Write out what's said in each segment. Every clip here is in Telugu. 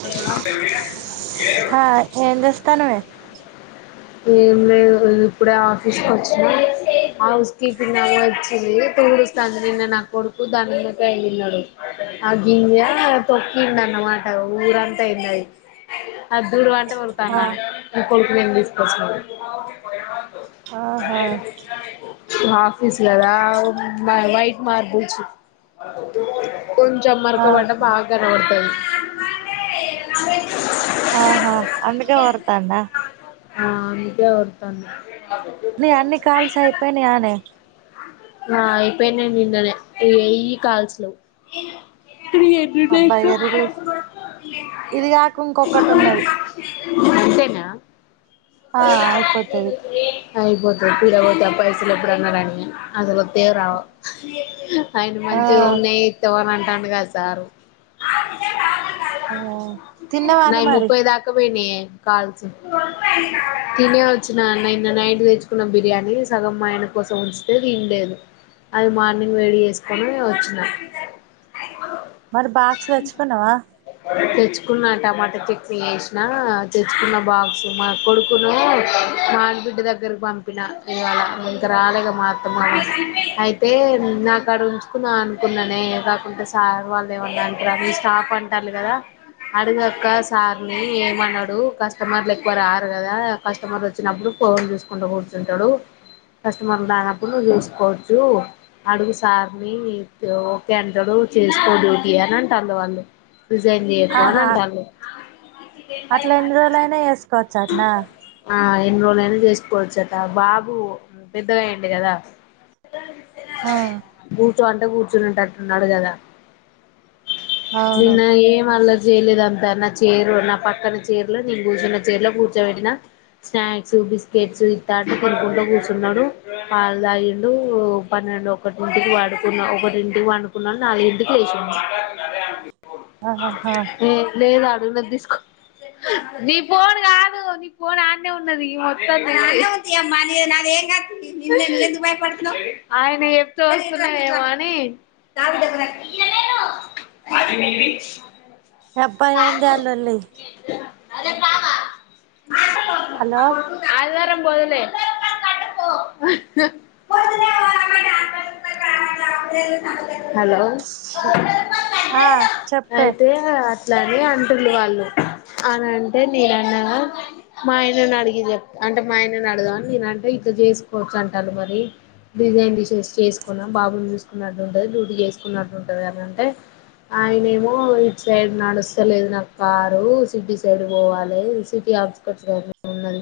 హలో హా ఏం చేస్తన్నావే ఏం లేదు ఇప్పుడే ఆఫీస్ కు వచ్చిన హౌస్ కీపింగ్ ఆమె వచ్చింది తుడుస్థాంధి నా కొడుకు దాని మీద వెళ్ళినడు ఆ గింజ తొక్కిండన్నమాట ఊరంతా అయింది అద్దూడ తుడుత్తంది ఆమె కొడుకు లెం తీస్ స ఆహా అదే మ ఆ ఇసులదా మ్ వైట్ మార్బుచ్చు కొంచెం మరక పడ్డ బాగా కనబడతది. తాందా ఆ నీదే [unintelligible] నీ అన్ని కాల్స్ అయిపోయినా అనే ఆ అయిపోయి నేను నిన్ననే ఈ ఈ కాల్స్ లో తీ అబ్బా ఇగ రిలీఫ్ ఇది కాక ఇంకొకటి ఉన్నది [unintelligible] ఆ ఆ ఇపోతది అయిపోతది పీడ పోతది పైసలు ఎప్పుడున్న పడని అసలు వత్తాయో రావో ఆయన ఆ మంచి ఉన్నాయి తవరంట గా సారు ఆ తిన్నవానే నావి మరి ముప్పై దాకా పోయినాయి యే కాల్స్ తినే వచ్చిన అన్నన్న నైట్ తెచ్చుకున్న బిర్యానీ సగం మా ఆయన కోసం ఉంచితే తినలేదు అది మార్నింగ్ వేడి చేసుకొని వచ్చినా మరి బాక్స్ తెచ్చుకున్నావా తెచ్చుకున్న టమాటా చట్నీ చేసినా తెచ్చుకున్న బాక్స్ మా కొడుకును మా ఆడబిడ్డ దగ్గరకు పంపిన ఇవాళ ఇంకా రాలేదు మా అత్తమ్మ అయితే నాకు అడ ఉంచుకున్నా అనుకున్నానే కాకుండా సార్ వాళ్ళు ఏమన్నా అంటరా అని మీ స్టాప్ అంట అంటారు కదా అడుగుయక్క సార్ని ఏమన్నాడు కస్టమర్లు ఎక్కువ రారు కదా కస్టమర్ వచ్చినప్పుడు ఫోన్ చూసుకుంటూ కూర్చుంటాడు కస్టమర్లు రానప్పుడు నువ్వు చూసుకోవచ్చు అడుగు సార్ని ఓకే అంటాడు చేసుకో డ్యూటీ అని అంటళ్ళు వాళ్ళు రిజైన్ చెయ్యద్దు అని ఆహా అంటా ఉంది అట్లా ఎన్ని రోజులుయినా వేసుకోవచ్చు అట్నా ఆ ఎన్ని రోజులు ఐనా చేసుకోవచ్చు అట బాబు పెద్దగా అయ్యుండు కదా ఆ కూర్చో అంటె కూర్చుని ఉండేటట్టు ఉన్నాడు కదా అవును మేం అళ్ళ చేయలేదుంతా నా చీర నా పక్కన చీరలో నేను కూర్చున్న చీరలో కూర్చోబెట్టి స్నాక్స్ బిస్కెట్స్ ఇతాటి కొనుకుంటలో కూర్చున్నాడు వాళ్ళ తాగిండు పన్నెండు ఒకటింటికి వాడుకున్నా ఒకటింటికి వండుకున్నాడు నాలుగుంటికి లేసిండు ఆహా ఏ లేదు ఆడ నీ పోను కాదు నీ పోన్ ఆన్న ఉన్నది ఆయన ఎప్పుడు వస్తున్నాడో ఎమో అని [unintelligible] అబ్బా ఏందీ ఆ లొల్లి అదే పామ హలో ఆదివారం పోదులే [unintelligible] హలో ఆ చెప్పే అయితే అట్లాని అంటుల్లు వాళ్ళు అని అంటే నేను అన్నాగా మా ఆయనని అడిగి చెప్త అంటే మా ఆయనని అడగాంని నేనంటే ఇట్ చేసుకోవచ్చు అంటారు మరి డిజైన్ తీసేసి చేసుకున్నాను బాబుని చూసుకున్నట్టు ఉంటుంది డ్యూటి చేసుకున్నట్టు ఉంటుంది అని అంటే ఆయన ఏమో ఇట్ సైడ్ నడుస్తలేదు నా కారు సిటీ సైడ్ పోవాలి సిటీ అవట్ స్కట్ ఉన్నది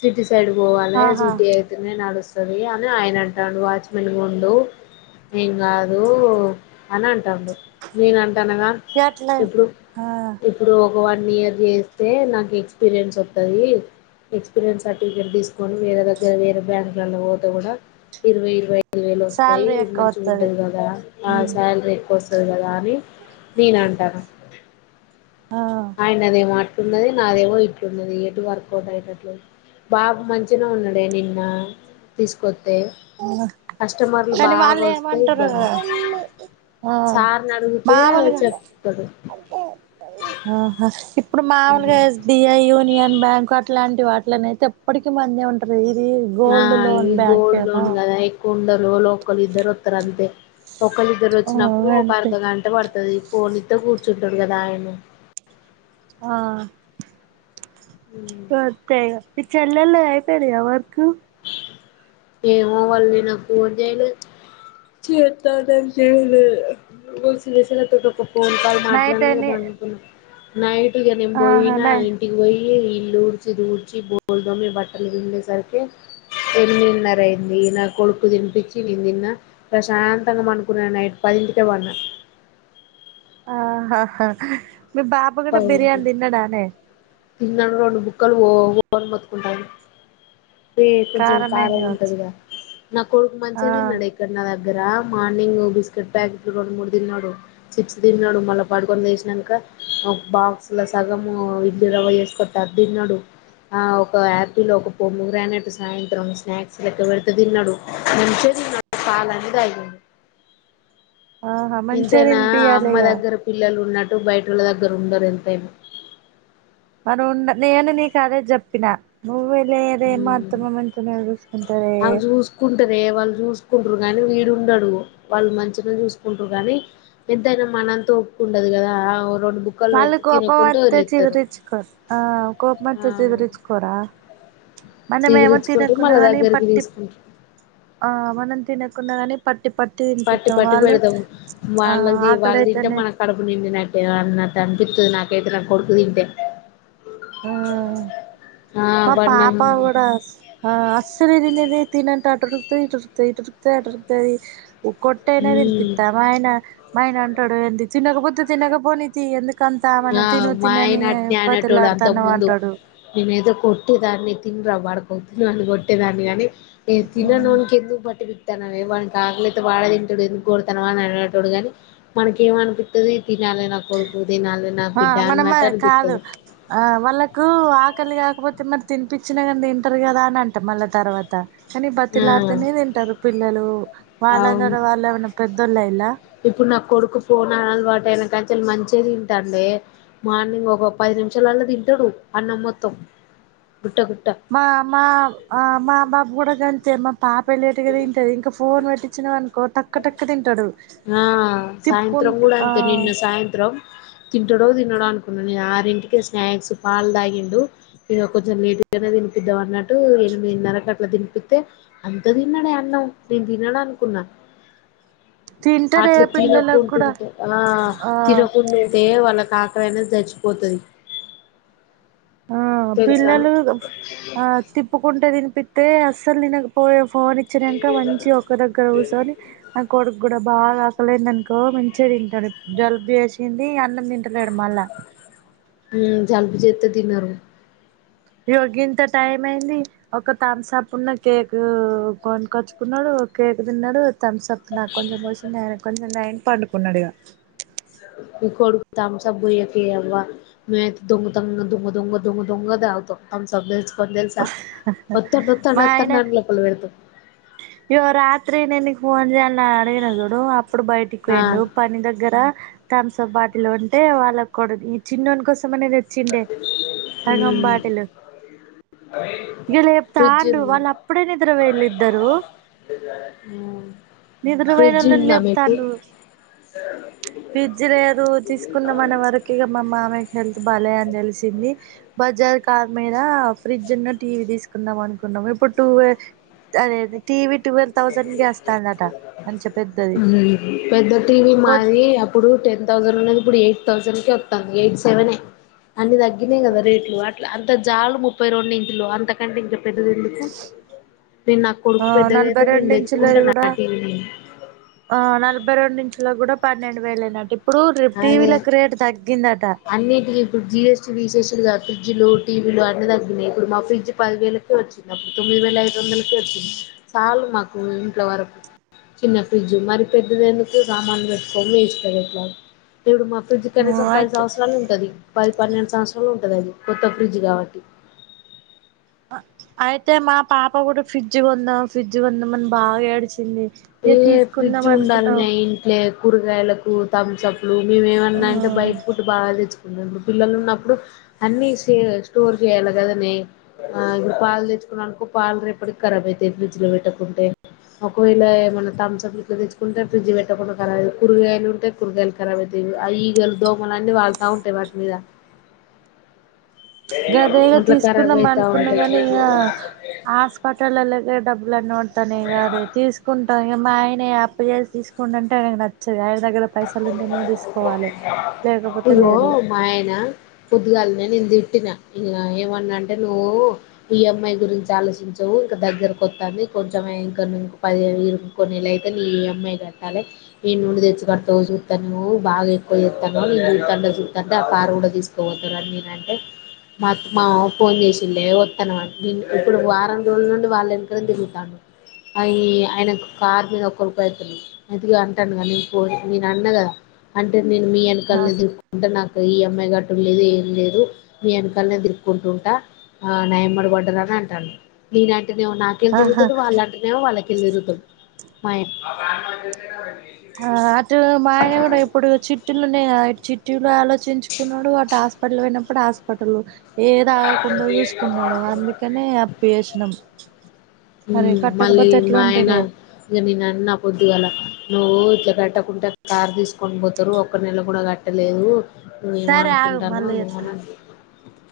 సిటీ సైడ్ పోవాలి ఆహా సిటీ అయితేనే నడుస్తు ంది అని ఆయన అంటాడు వాచ్ మెన్ గా ఉండు ఏం కాదు అని అంటాడు నేను అంటానుగా ఎట్లా ఇప్పుడు ఆ ఇప్పుడు ఒక వన్ ఇయర్ చేస్తే నాకు ఎక్స్పీరియన్స్ వస్తుది ఎక్స్పీరియన్స్ సర్టిఫికెట్ తీసుకొని వేరే దగ్గర వేరే బ్యాంక్లలో పోతే కూడా ఇరవై ఇరవై ఐదు వేలు వస్తాయి శాలరీ ఎక్కువ వత్తది మంచిగాగుంటది కదా ఆ శాలరీ ఎక్కువ వ వ కదా అని నేను అంటాను ఆ ఆయనదే మాట ఇట్న్ది నాదేవో ఇట్న్నది ఎటు వర్కౌట్ అయ్యటట్లేదు బాగా మంచిగా ఉన్నాడే నిన్న తీసుకొ కస్టమర్లు కానీ బాగా వాళ్ళు వస్తే ఏమంటారు ఇబ్బంది కదా ఆ సార్ ను అడిగితే చెప్తుంది అకే ఆహా ఇప్పుడు మామూలుగా ఎస్బీఐ యూనియన్ బ్యాంక్ వాట్ లాంటి వాటిలని అయితే ఎప్పటికి మంది ఉంటది ఆ గోల్డ్ ఈ లోన్ బ్యాంక్ గోల్డ్ ఏమో లోన్ గదా ఏక్ కొందరు లోకల్ ఇద్దరొత్తరు అంతే ఆ ఒక్కలిద్దరొచ్చినప్పుడు ఒక అంతే అర్ధ గంట పడుతది ఫోన్లిత్తే కూర్ చుట్టడు కదాయని ఆ పతై గా చెల్లెల్లది అయిపోయిందా ఇగ వర్కు ఏమో వాళ్ళు నిన్న పోన్ చేయలేద్ చేత్తా అని చేయలేదు ఫోన్ కాల్ నైట్ మాట్లాడిన ఇగ అని బన్ కు న్నా నైట్ ఇగ నేన్ ఆహా బోయినా నై ఇంటికి వోయి ఈ ఇల్లు ఊడ్చి దూడ్చి బోల్ దొమి బట్టల్ విండే సరికే ఎనిమిదిన్నర అయింది నా కొడుక్కు తినిపించి నేను దిన్నా ప్రశాంతంగా పనుకున్నా నైట్ పదింటికే వన్నా ఆహాహా హ్ మీ బాబు గుడా బిర్యానీ తిన్నడానే నా రొండు బుక్కలు బోవు మోతుకుంటాయి అే కొంచెం కారమైంది కారం కావచ్చు ఉంటదిగా నా కొడుక్ ఆ మంచిగాదిన్నడే ఇక్కడ నాదగ్ గ్గర మార్నింగ్ బిస్కెట్ ప్యాకెట్లు రెండు మూడు తిన్నాడు చిప్స్ తిన్నాడు మళ్ళా పడుకొని లేసినంక ఒక్ బాక్స్ లో సగము ఇడ్లి రవ్వ చేసుకత్త అదిన్నడు ఆ ఒక అపిల్ ఒక పొమో గ్రానేట్ సాయంత్రం స్నాక్స్ లెక్క పెడితే తిన్నడు పాలన్నీ తాగిండు ఆహా మంచిగా ఇంతేనా అమ్మ తినిపియాలిగా దగ్గర పిల్లలు ఉన్నర్ టు బయటోల్లా దగ్గరు ఉండర్ ఎంతేనా మరి ఉన్న నేను నీకు అదే జెప్పిన నువ్వెలేదే మా ఎంతైనా అత్తమ్మ మంచిగనే జూస్కుంటదే ంటరే వాళ్ళు జూసుకుంటరు కాని వీడు ఉండడు వాళ్ళు మంచిగా చూసుకుంటరు కాని ఎంతైనా మనంత ఒపీకుండదు గదా వాల్లకోపమత్తే చిరదించ్చుకో ఆ కోప ఆ మత్తే చీద్రించ్చుకోరా మనమేమో చీదిరించుకుంటారు మళ్ళా తినకున్నానె దగ్గరికి పట్టింపు తీసుకుంటారు ఆ మనం తినకున్న గాని పట్ పట్టి పట్టి పెడతాం ఆ వాళ్ళది వాళ్లు దింటే ఆకలైతేనే మన కడుపు నిండిన అన్నట్ అనిపిత్తది నాకైతే నా కొడుకుదింటే ఆ మా వాడు పాప నమ్ గుడా అస్సల్ త్రిన్లేదే త అంటా ఆటుకుతా ఇటురుకుతా ఇటురుుకుతా అడురుకుతాది కొట్ట అయినా మ్మ్ తినిపితినిస్తావా అయిన మా ఆయన తడే ఎంటిచ్చి నేకపోతె తినకపోనీతియ్ ఎందుకు కంతావనం ఆ తిను మా తినని ఆయన అట్నే అనేటోడు బతిమలాడు ముందు నిను ఏదో కొట్టేదాన్ అది తిన్రా బాడుకోవ్ తిిన అని కొట్టేదాన్ని గాని ఏ తిననోనిక్ ఎందుకు పట్టి నవే వాని ఆకలియితే వాడ తింటాడు ఎందుకు కొడతనవ అని అడగడు కాని మనక ఏమ అనిపిస్తది తినాలి నా కొడుకు తినాలి నా ఆ బిడ్డ మనమ అన్నట్టు కాదు అనిపిత్తది అ వాళ్ళకు ముక్కల్ కాకపోతె మరి తిపించిన కాని తింటర్ కదా అని అంటా మళ్ళా తర్వాత కనీ ఆ బతిీలాడితేనే తింటారు పిల్లలూ అవును వాళ్ళంత వాళ్ళు ఏమైన్నా పెద్దోళ్ళ ఇలా కాంచ మంచిగా తింటాంగె మార్నింగ్ ఒక పది నిమిషాల వాల్ల తింటాడు అన్నం మొత్తం గుట్ట గుట్ట మ మ మా బాబు కూడా జ తేమ పాప వెళ్ళేట. ది కదా తింటది ఇంకా ఫోన్ పెట్టించిన అనుకో టక్క్కటక్క్క తింటాడు ఆ సాయంత్రం తిప్పుకుంటూ కూడా ఆ అంతే అనుకున్నాను నేను ఆరింటికి స్నాక్స్ పాలు తాగిండు ఇక కొంచెం లేట్ గానే తినిపిద్దాం అన్నట్టు ఎనిమిదిన్నరకు అట్లా తినిపిస్తే అంత ఇంకా తిన్నాడే అన్నాం నేను తిన్నాడనుకున్నా తింటడే అట్ల పిల్లలకు కూడా తినక్కుంటుంటే ఆ ఆ తినకుంుంటే వాళ్ళ కాక అక్కడైనా చచ్చిపోతది ఆ తెలుసా పిల్లలు ఆ తిప్పుకుంటే తిన్ ప్పితీ అస్సలు తినక పోయ ఫోన్ ఇచ్చినాక మంచి ఒక్క దగ్గర కూర్చొని కొడుకు గుడ బాగ ఆకలేంది అనుకో మంచి తింటాడు జలుబు వేసింది అన్నం తింటలేడు మళ్ళా ల్ జల్బు చేతై తినరు యో గింత టైం అయింది ఒక తంస అప్పుడున్న కేక్ కొనికొచ్చుకున్నాడు కేక్ తిన్నాడు థమ్స్ అప్ నాకు కొంచెం పోషిండయా కొన్ని రెండుయనపాడుకున్నాడుగా ని కొడుక్ థంబ్స్అప్ భయకి అవ్వ మ దంగ దంగ దొంగ దొంగ దంగ దంగ తగుతవ్ థంబ్స్అప్ కొన్ తెలుసా ఒతుండు ఒతుండు ఒతుండు ఒత్తండలో పల్ల వెత ఇయవ రాత్రి ననికి ఫోన్ చేయల్ నా అడగేన చోడు అప్పుడు బయటికి ఆ వయిండు పని దగ్గర తామ్సుప్ బాటిల్ ఉంటే వాళ్ళ కూడా ఈ చిన్నకోస్త అనేది వచ్చిండే మ్మ్ రంగంబాటిలు ఇక లేపు ఫ్రిడ్జ్ తాండు ఉందా వాళ్ళు అప్పుడే నిద్ర వెళ్ళి ఇద్దరు మ్మ్ నిద్రమైన ఫ్రిడ్జ్ వాళ్ళని ఉందా మీకు లేపుతాండ ఫిడ్జ్ లేదు తీసుకున్నామన వరకు ఇమ్ మామె హెల్త్ బాల అని తెలిసింది బజార్ కార్ మీద ఫ్రిజన్న టీవీ తీ కుందం మనకున్నామయి ప టూవే అదే అదే టీ వి పెద్దది ఉమ్ పెద్ద టీవ కొ మాది అప్పుడు టెన్ థౌసండ్ ఉన్నది ఇప్పుడు ఎయిట్ థౌసండ్ క వంది ఎయిట్ సెవెన్ అన్ని తగ్గినయి కదా రేట్లు అట్ అంత జాలు ముప్పై రెండు ఇట్లు అంతకంటే ఇం పెద్దదిందుకు నేను నా కొడుకు నలభై పెద్దగాయితే రెండు ఇంచులధి కుడా ఆ నలభై రెండు ఇంచులధి కూడా పన్నెండు వేలైన ఇప్పుడు రెప్పు అదే టీవీలకు రేటు తగ్గింద అన్నిటికి ఇప్పుడు జిఎస్టి థెసి గా ఫ్రిడ్జ్లు టీవీలు అన్ని తగ్గినాయి ఇప్పుడు మా ఫ్రిడ్జ్ పది వేలక వచ్చింది అప్పుడు తొమ్మిది వేల ఐదు వందలకి వచ్చింది చార్ మాకు ఇంట్ వరకు చిన్న ఫ్రిడ్జ్ మరి పెద్దది ఎందుకు సామానులు పెట్టుకోము వేస్ ఎట్లా ఇప్పుడు మా ఫ్రిడ్జ్ కనిసం అయితే అవసరాలు ఉంటది పది పన్నెండు సంవత్సరాలు ఉంటది అది కొత్త ఫ్రిడ్జ్ కాబట్టి ఉమ్ అయితే మా పాప కూడా ఫ్రిడ్జ్ కొందాం ఫ్రిడ్జ్ కొందాంమని బాగా ఏడిచింది ఇక ఏ తీసుకుందాం ఫ్రిడ్జ్ అనుకున్నాం ఉండాలనే ఇంట్లో కూరగాయలకు థమ్స్ప్ ఇప్పు మేమన్నా అంట బయట ఫుట్ బాగా తెచ్చు డు పిల్లలు ఉన్నప్పుడు అన్ని సే స్టోర్ చేయాలి కదనే ఆ ఇడ పాలు తెచ్చుకున్నా అనుకో పాలు రేపటికి రాబ్ అయితాయి ఫ్రిడ్జ్ లో పెట్టకుంటే ఒకవేళ తథస ఇట్లా తెచ్చుకుంటే ఫ్రిడ్జ్ పెట్టకుండా కరాబ్ అ కూరగాయలు ఉంటాయి కూరగాయలు ఖరాబ్ అతాయి ఆ ఈగలు దోమలు అన్నీ వాళ్ళతా ఉంటాయి వాటి మీద గదేగా అట్లా ఖరాబ్ తీసుకున్నాం అయితా అనుకున్నాం కాని ఇక ఉంటాయి హాస్పిటల్లో డబ్బులు అన్న వాడతానే కాదు తీసుకుంటాం ఇ మా ఆయన అప్పు చేసి తీసుకుంటంటే ఆయనకు నచ్చదు ఆయన దగ్గర పైసలు ఉంటేనే తీసుకోవాలి లేకపోతే ఇదిగో లేదు మాయినా పొద్దుగాలినే నేను తిట్టిన ఇంక ఏమన్నా అంటే నువ్వు ఈఎంఐ గురించి ఆలోచించవు ఇంకా దగ్గరకుొత్తాంది కొంచెం ఇంక పది ఇ కొన్నిళ్ళు అయితే నీ ఈఎంఐ కట్టాలి ఈ నుండి తెచ్చి కడుతా ఎవ చూస్తాను నువ బాగా ఎక్కువ చేస్తాను నేను చూతాండ చూతాంటే ఆ కారు కూడా తీసుకోపోతానుని నేనంటే మా మా ఫోన్ చేసిలే వస్తాను నేను ఇప్పుడు వారం రోజుల నుండి వాళ్ళ వెనకనే తిరుగుతాను అవి ఆయన కార్ మీద ఒకరికి అస్తాను అయితేగా అంటాను కా నేను ఫో నె అన్న్ గదా అంటె నేను మీ ఆ వెనకాలనె తిరుక్కుంట నాకు ఈ అమ్మాయి గట్ట లేదు ఏం లేదు మీ వెనకాలనే తిరుక్కుంటూంట ఆ నా యమ్మట పడ్డదని అంటాను ఆహా నాకళ్ళితిరుగుతుండు వాళ్ళలాంటినే వాళ్ళకల్లె తిరుతుండు మాయిట్ ఆ ఇదిగో మా ఆయన కూడా ఎప్పుడు చిట్టీలున్నాయా చి లు ఆలోచించుకున్నాడు అటు హాస్పిటల్ పోయినప్పుడు హాస్పిటల్ లో ఏ తాగకుండా చూసుకున్నాడో అందుకనే అప్పి చేసినం మరి హ్మ్. మళ్ళీ కట్టకపోతే ఎట్లా మా ఆయన ఉంటదె ఇగ నేనన్నా పొద్దుగాల నువ్వు ఇట్ల కట్టకుంట కార్ తీసుకొని పోతారు ఒక్క నెల కూడా కట్టలేదు నువ్వేమొ సరే ఆగు అనుకుంటాను మళ్ళీ చేత్తా నువ్వున